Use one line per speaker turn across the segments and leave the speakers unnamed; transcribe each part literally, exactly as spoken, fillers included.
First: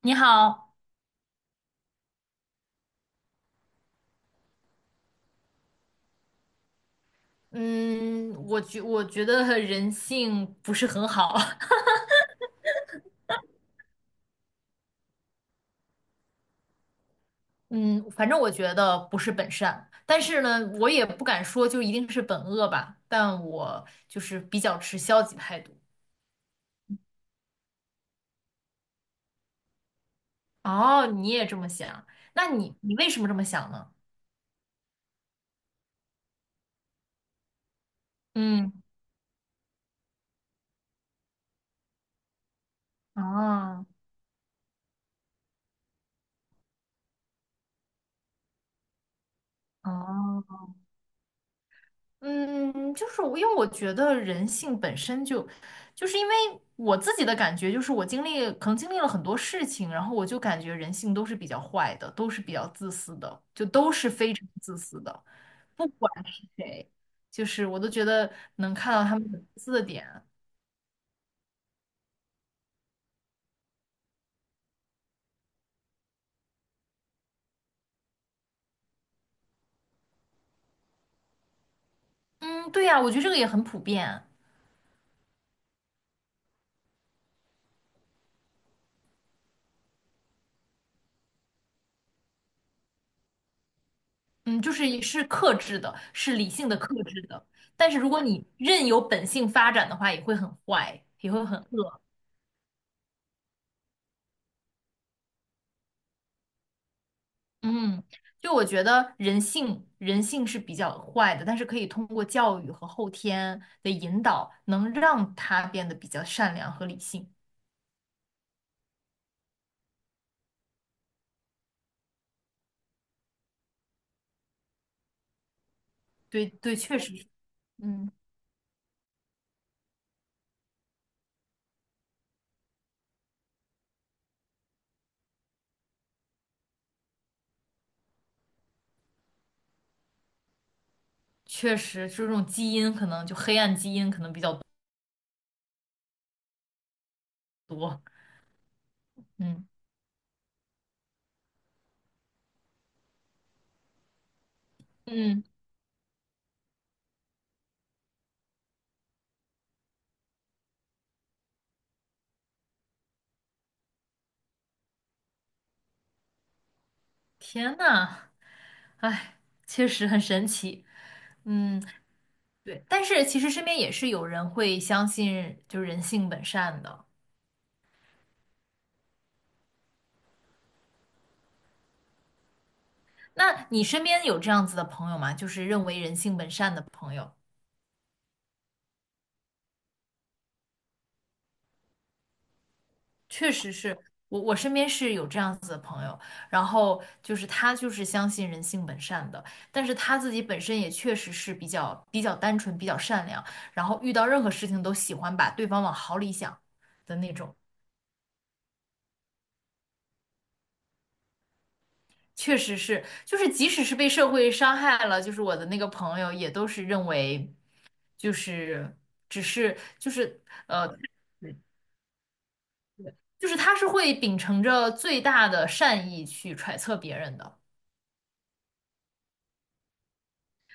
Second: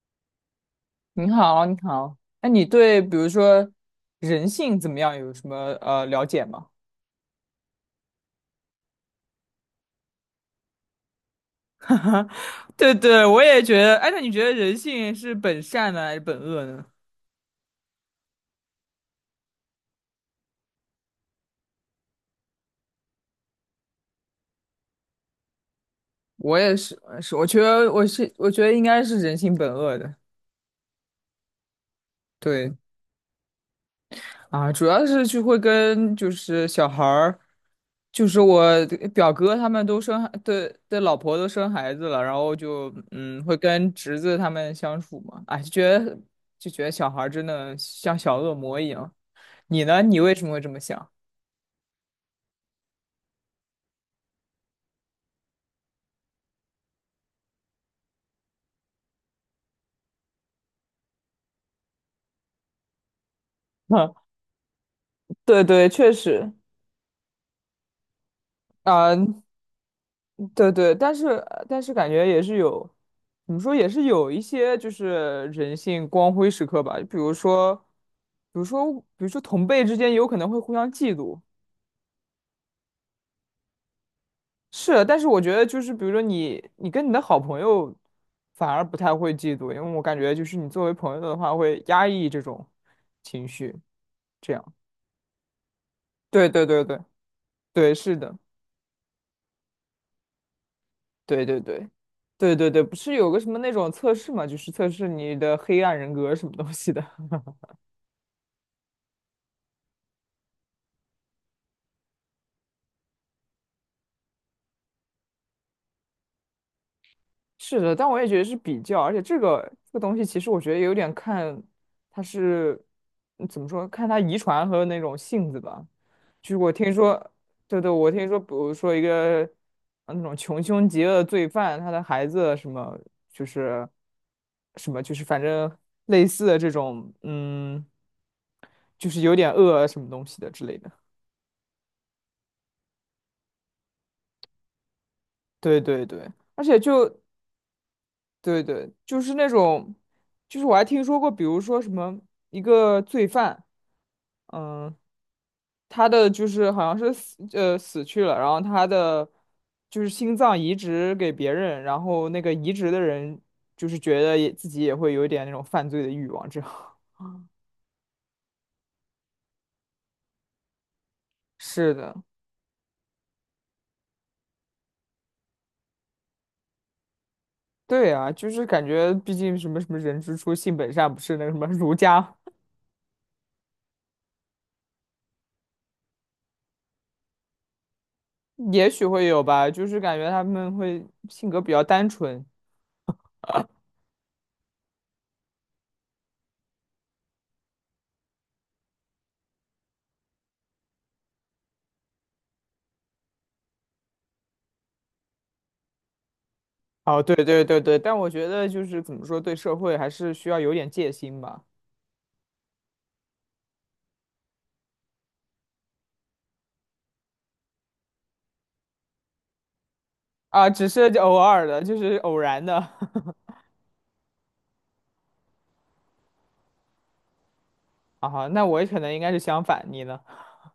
你好，
你好，你好。那你对比如说人性怎么样有什么呃了解吗？
嗯，我觉我觉得人性不是很好，
对对，我也觉得。哎，那你觉得人性是本善呢，还是本恶呢？
嗯，反正我觉得不是本善，但是呢，我也不敢说就一定是本恶吧，但我就是比较持消极态度。
我也是，是我觉得我是我觉得应该是人性本恶的。
哦，你也这么想，那
对，
你你为什么这么想呢？
啊，主要是就会跟就是小孩儿，就是
嗯，
我表哥他们都生孩的的老婆都生孩子了，然后就嗯会
哦
跟侄子他们相处嘛，哎，就觉得就觉得小孩儿真的像小恶魔一样。你呢？你为什么
哦，
会这么想？
嗯，就是我，因为我觉得人性本身就，就是因为我自己的感觉，就是我经历可能经历了很多事情，然后我就感觉人性都是比较坏的，都是比较自私的，就都是非常自私的，
对
不
对，
管
确
是
实。
谁，就是我都觉得能看到
啊，
他们的自私的点。
对对，但是但是感觉也是有，怎么说也是有一些就是人性光辉时刻吧，比如说，比如说，比如说同辈之间有可能会互相嫉妒。
嗯，对呀，我觉得这个也很普遍。
是，但是我觉得就是比如说你你跟你的好朋友反而不太会嫉妒，因为我感觉就是你作为朋友的话会压抑这种情绪，这
嗯，就
样。
是也是克制的，是
对
理
对
性的
对对
克制的，但
对，
是如
是
果
的，
你任由本性发展的话，也会很坏，也
对
会很
对对
恶。
对对对，不是有个什么那种测试嘛，就是测试你的黑暗人格什么东西的。
嗯，就我觉得人性，人性是比较坏的，但是可以通过教育和后天的引导，能让他变得比较善良和理性。
是的，但我也觉得是比较，而且这个这个东西其实我觉得有点看它是嗯怎么说，看它遗传和那种性子吧。
对
就是我
对，
听
确实是。
说，对对，我
嗯，
听说，比如说一个呃那种穷凶极恶的罪犯，他的孩子什么就是什么就是反正类似的这种，嗯，就是有点恶什么东西的之类的。
确实就这种基因可能就黑暗基因可能比较
对对对，而且就
多。
对对，就是那
嗯
种，就是我还听说过，比如说什么一个罪犯。嗯，
嗯，
他的就是好像是死呃死去了，然后他的就是心脏移植给别人，然后那个移植的人就是觉得也自己也会有一点那种犯罪的欲望，这样。
天呐，确实很神奇。嗯，
是的。
对，但是其实身边也是有人会相信，就是人性本善的。
对啊，就是感觉毕竟什么什么人之初性本善，不是那个什么 儒家。
那你身边有这样子的朋友吗？就是认为人性本善的朋友。
也许会有吧，就是感觉他们会性格比较单纯。
确实是，我，我身边是有这样子的朋友，然后就是他就是相信人性本善的，但是他自己本身也确实是比较比较单纯、比较善良，然后遇到任何事情都喜欢把对方往好里想的
哦，
那
对
种，
对对对，但我觉得就是怎么说，对社会还是需要有点戒心吧。
确实是，就是即使是被社会伤害了，就是我的那个朋友也都是认为就是只是就是
啊，
呃，
只是就偶
对，
尔的，就是偶然的。
就是他是会秉承着最大的善意去揣测别人的。
啊，那我可能应该是相反，你呢？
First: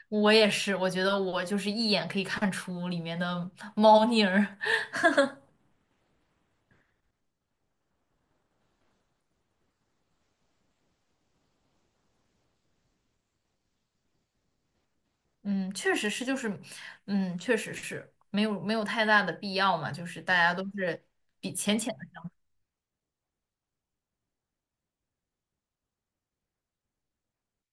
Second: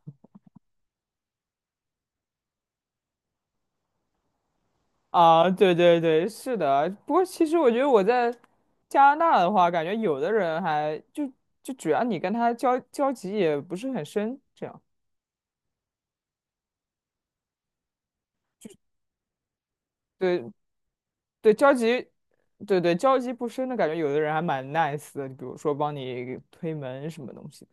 我也是，我觉得我就是一眼可以看出里面的猫腻儿。
啊，对对对，是的。不过其实我觉得我在加拿大的话，感觉有的人还就就主要你跟他交交集也不是很深，这样。
嗯，确实是，就是，嗯，确实是没有没有太大的必要嘛，就是大
对
家都是比
对，交
浅浅
集，
的。
对对，交集不深的感觉，有的人还蛮 nice 的，比如说帮你推门什么东西的。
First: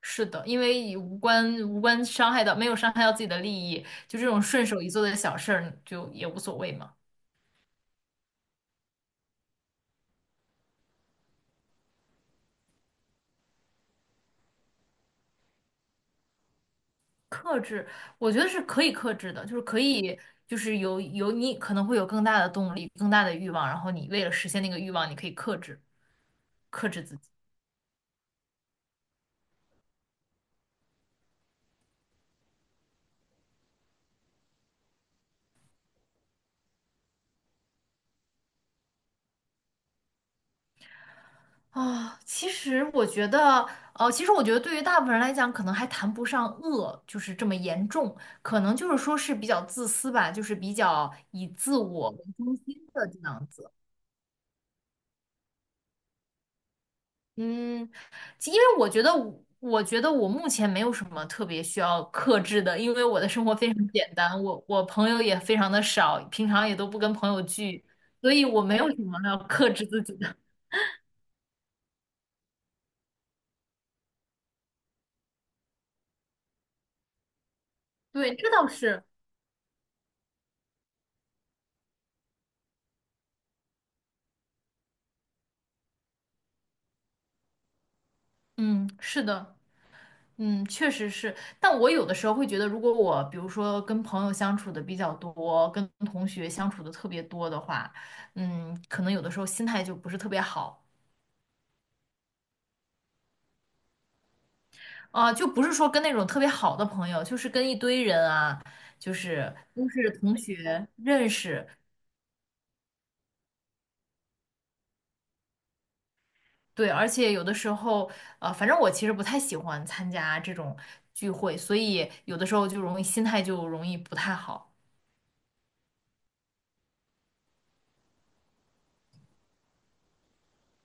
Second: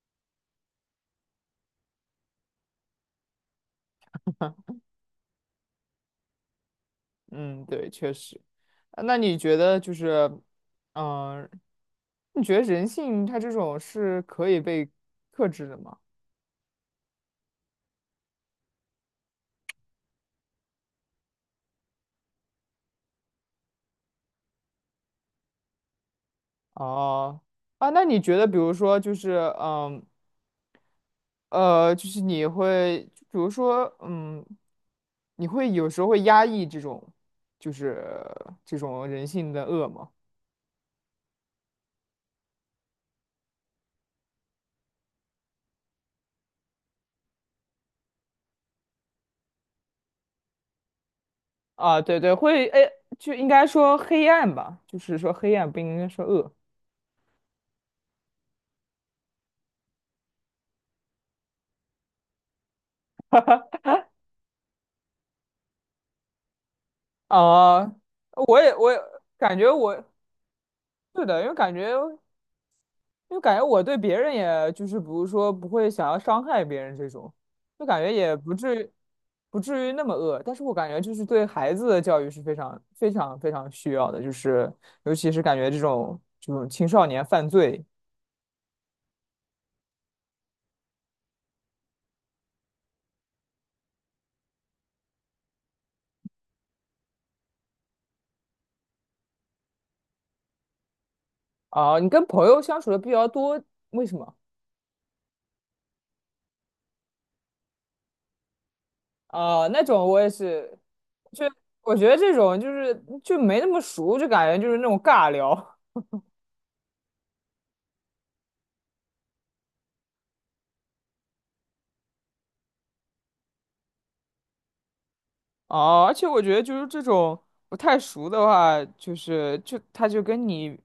是的，因为无关无关伤害到，没有伤害到自己的利益，就这种顺手一做的小事儿，就也无所谓嘛。
嗯，对，确实。啊那你觉得就是，嗯、你觉得人性它这种是可以被克制的吗？
克制，我觉得是可以克制的，就是可以，就是有有你可能会有更大的动力，更大的欲望，然后你为了实现那个欲望，你可以克制克制自己。
哦，啊，那你觉得，比如说，就是，嗯，呃，就是你会，就比如说，嗯，你会有时候会压抑这种，就是这种人性的恶吗？
啊，其实我觉得，呃，其实我觉得对于大部分人来讲，可能还谈不上恶，就是这么严重，可能就是说是比较自私吧，就是比较以自
啊，
我为
对对，
中
会，哎，
心的这
就
样
应该
子。
说黑暗吧，就是说黑暗不应该说恶。
嗯，其因为我觉得我我觉得我目前没有什么特别需要克制的，因为我的生活非常简单，我我朋友也非常的少，平常也都不跟朋友聚，
啊，
所以
我
我
也，
没有
我
什
也
么要
感觉
克制自
我，
己的。
是的，因为感觉。就感觉我对别人也就是比如说不会想要伤害别人这种，就感觉
对，
也
这
不
倒
至于
是，
不至于那么恶，但是我感觉就是对孩子的教育是非常非常非常需要的，就是尤其是感觉这种这种青少年犯罪。
嗯，是的。嗯，确实是，但我有的时候会觉得，如果我比如说跟朋友相处的比较多，跟同学相处的特别多的话，嗯，可能有的时候心态就不是特别好。
啊，你跟朋友相处的比较多，为什么？
啊，就不是说跟那种特别好的朋友，就是跟一堆人啊，就是
啊？那
都
种
是
我也
同
是，
学认
就
识，
我觉得这种就是就没那么熟，就感觉就是那种尬聊。
对，而且有的时候，呃，反正我其实不太喜欢参加这种聚会，所以有的时候就容易心态就容易不太好。
哦，而且我觉得就是这种不太熟的话，就是就他就跟你，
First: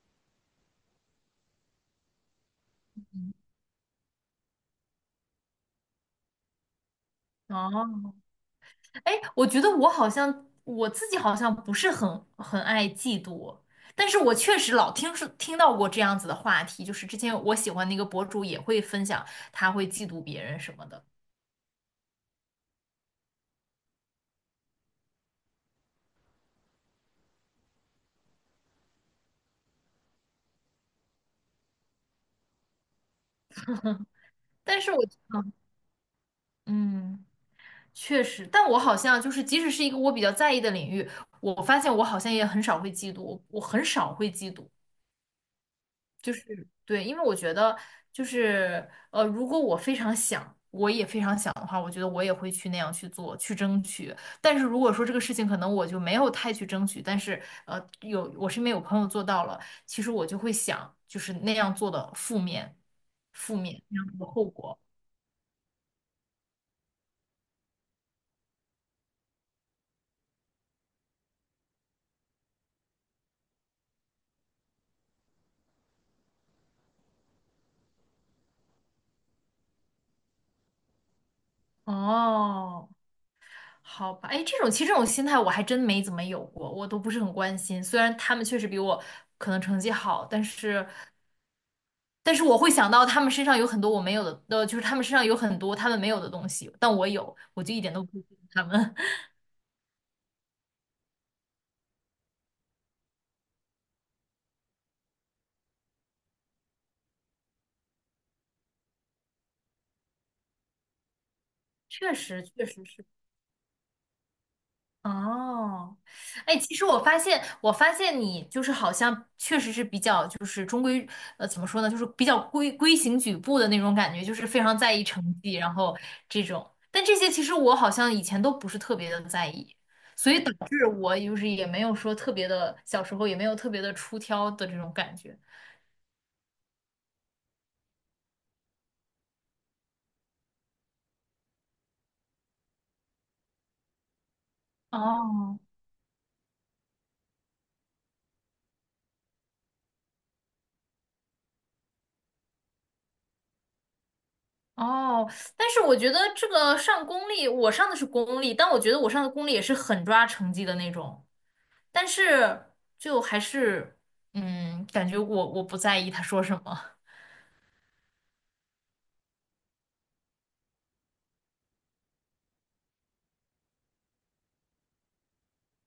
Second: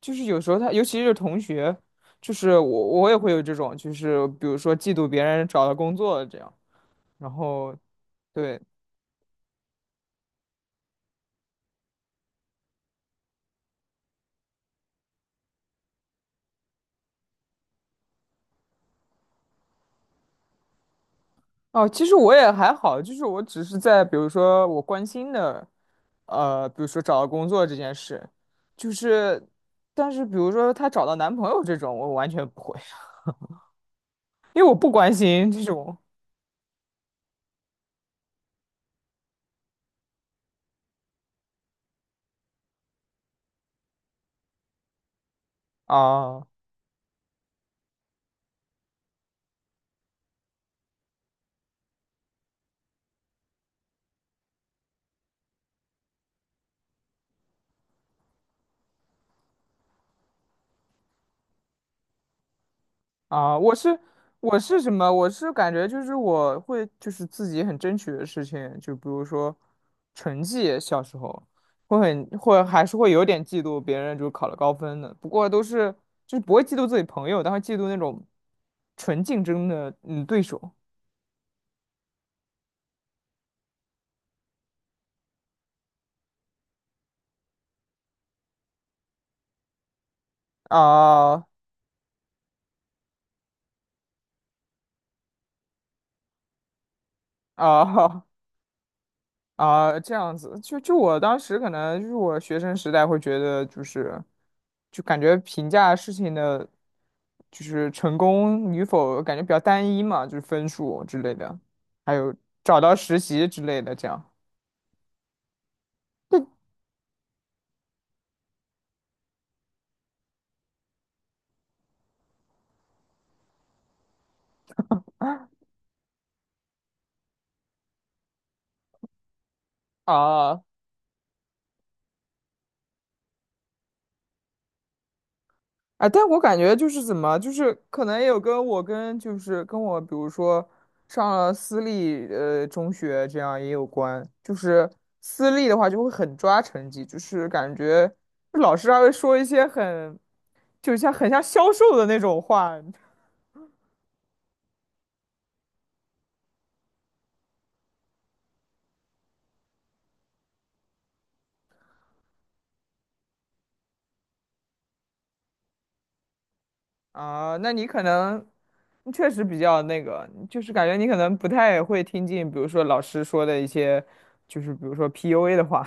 就是有时候他，尤其是同学，就是我我也会有这种，就是比如说嫉妒别人找到工作了这样，然后
哦，
对。
哎，我觉得我好像我自己好像不是很很爱嫉妒，但是我确实老听说听到过这样子的话题，就是之前我喜欢的一个博主也会分享他会嫉妒别人什么的，
哦，其实我也还好，就是我只是在比如说我关心的，呃，比如说找到工作这件事，就是，但是比如说她找到男朋友这种，我完全不会，因为我
但
不
是我
关心这种。
嗯，确实，但我好像就是即使是一个我比较在意的领域，我发现我好像也很少会嫉妒，我很少会嫉妒，就
啊。
是对，因为我觉得就是呃，如果我非常想，我也非常想的话，我觉得我也会去那样去做，去争取。但是如果说这个事情可能我就没有太去争取，但是呃，有我身边有朋友做到了，其实我就会想，就是那样做的负面，负
啊，我
面那
是
样做的后
我
果。
是什么？我是感觉就是我会就是自己很争取的事情，就比如说成绩。小时候会很会还是会有点嫉妒别人就考了高分的，不过都是就是不会嫉妒自己朋友，但会嫉妒那种纯竞争的嗯对手。
哦，好吧，哎，这种其实这种心态我还真没怎么有过，我都不是很关心。虽然他们确实比我可能成绩好，但是。
啊，
但是我会想到他们身上有很多我没有的，呃，就是他们身上有很多他们没有的东西，但我有，我就一点都不
啊
羡慕 他们。
啊，这样子，就就我当时可能就是我学生时代会觉得，就是就感觉评价事情的，就是成功与否，感觉比较单一嘛，就是分数之类的，
确
还有
实，确
找
实
到
是。
实习之类的这样。
哦，哎，其实我发现，我发现你就是好像确实是比较就是中规，呃，怎么说呢，就是比较规规行矩步的那种感觉，就是非常在意成绩，然后这种。但这些其实我好像以前都不是特别的在意，所以导
啊，
致我就是也没有说特别的，小时候也没有特别的出挑的这种感觉。
哎，但我感觉就是怎么，就是可能也有跟我跟就是跟我，比如说上了私立呃中学这样也有关。就是私
哦，
立的话就会很抓成绩，就是感觉老师还会说一些很，就像很像销售的那种话。
哦，但是我觉得这个上公立，我上的是公立，但我觉得我上的公立也是很抓成绩的那种，但是就还是，嗯，感觉我我不在意他说什么，
啊。那你可能你确实比较那个，就是感觉你可能不太会听进，比如说老师说的一些，就是比如说 P U A 的话。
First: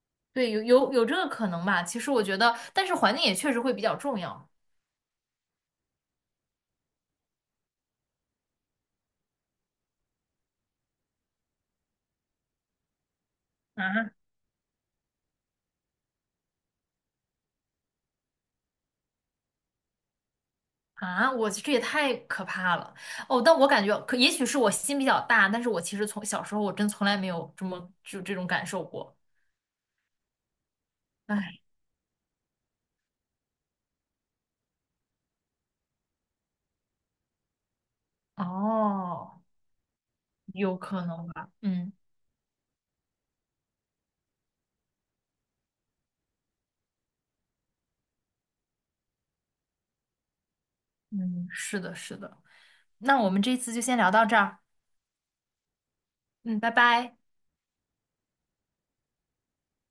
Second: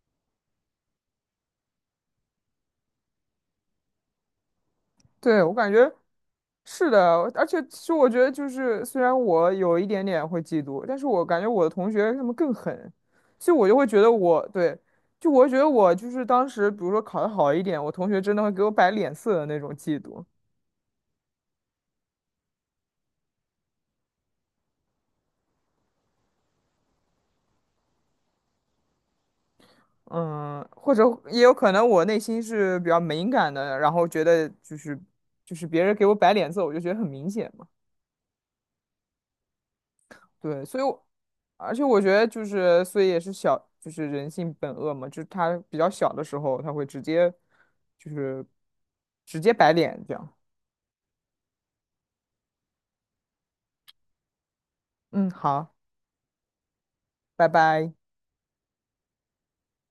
对，有有有这个可能吧。其实我觉得，但是环境也确实会比较重要。
对，我感觉。是的，而且其实我觉得就是，虽然我有一点点会嫉妒，但是我感觉我的同学他们更狠，所以我就会觉得
啊，
我对，就我会觉得我就是当时，比如说考得好一点，我同学真的会给我摆脸色的那种嫉妒。
啊。我这也太可怕了。哦，但我感觉可也许是我心比较大，但是我其实从小时候我真从来没有这么就这种感受过。
嗯，或者也有
哎，
可能我内心是比较敏感的，然后觉得就是就是别人给我摆脸色，我就觉得很明显。嘛。
哦，
对，
有
所以我，
可能吧，
而且
嗯。
我觉得就是，所以也是小，就是人性本恶嘛，就是他比较小的时候，他会直接，就是直接摆脸这样。
嗯，是的，是的。那我们这次就先聊到这儿。
嗯，好，
嗯，拜拜。
拜拜。